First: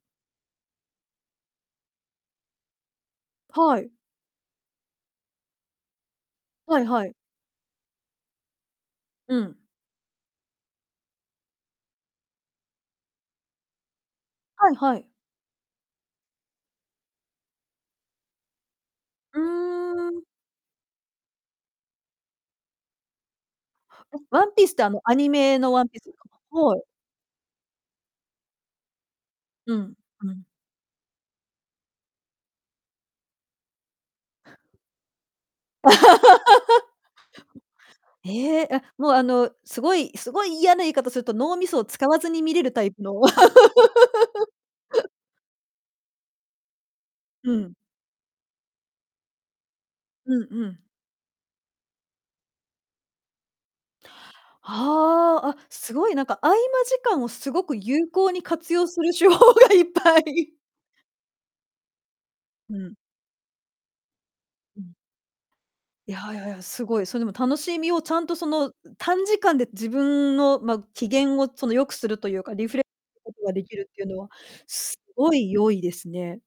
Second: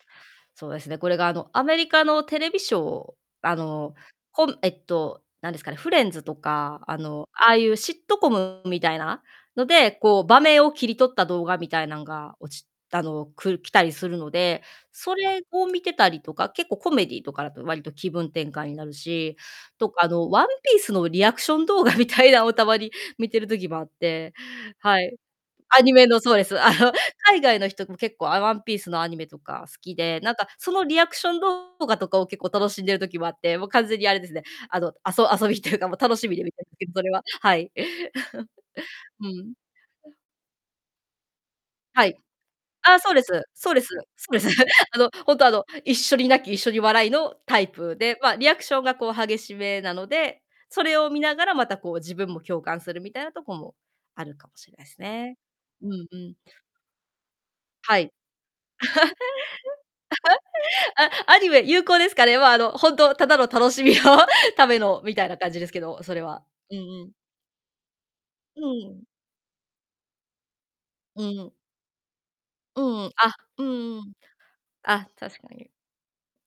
そうですね、これが、あの、アメリカのテレビショーあはい。の、こんえっと、なんですかね、フレンズとはか、いあはい。の、ああいうシットコムみたいなうん。ので、こう、場面を切り取った動画みたいなんが落ちあの、く来たりするので、はいはい。それを見てたりとか、結構、コメディーとかだとわりと気分転換になるし、うとか、あーん。の、ワンピースのリアクション動画みたいなを、たまに、見てる時もあっあ、て、ワンピースって、あはの、アい。ニメのアワンニピーメスの そうです。あの、はい。海外の人も結構、あ、ワンピースのアニメとか好うん、きで、うなんん。か、そのリアクション動画とかを結構楽しんでる時もあって、もう、完全にあれですね、あの、あそ遊びっていうか、もう楽しみで見て、それは、はい。ええ、あ、もう、あうの、ん。すごいすごい嫌な言い方すると、脳みそを使はい。わずに見れるタイああ、プそうのです。そうです。そうです。あの、ほんと、あの、一緒に泣き、一緒に笑いのうタイん。プで、ま、リアクションが、こう、激しめなのうで、んうそん。れを見ながらまた、こう、自分も共感するみたいなとこもあるかもしれないすね。はあ、あ、うすごん、い、うなんん。か、合間時間をすごくは有い。効に活用する手法がいっぱい。あ、アニメ、有効ですかね。ま、あの、うほん。んとただの楽しみの ためうん。のみたいな感じですけど、いそや、れは。やや、うんすごうい、ん。そ、でも楽しみをちゃんとそうんの、ん、うん。短時間で自分の、ま、機う嫌を、ん。その、良くするというか、リフレうッんうん、こあ、とがでうきるっんてういうん、のは、すあ、ご確かいに。良いですね。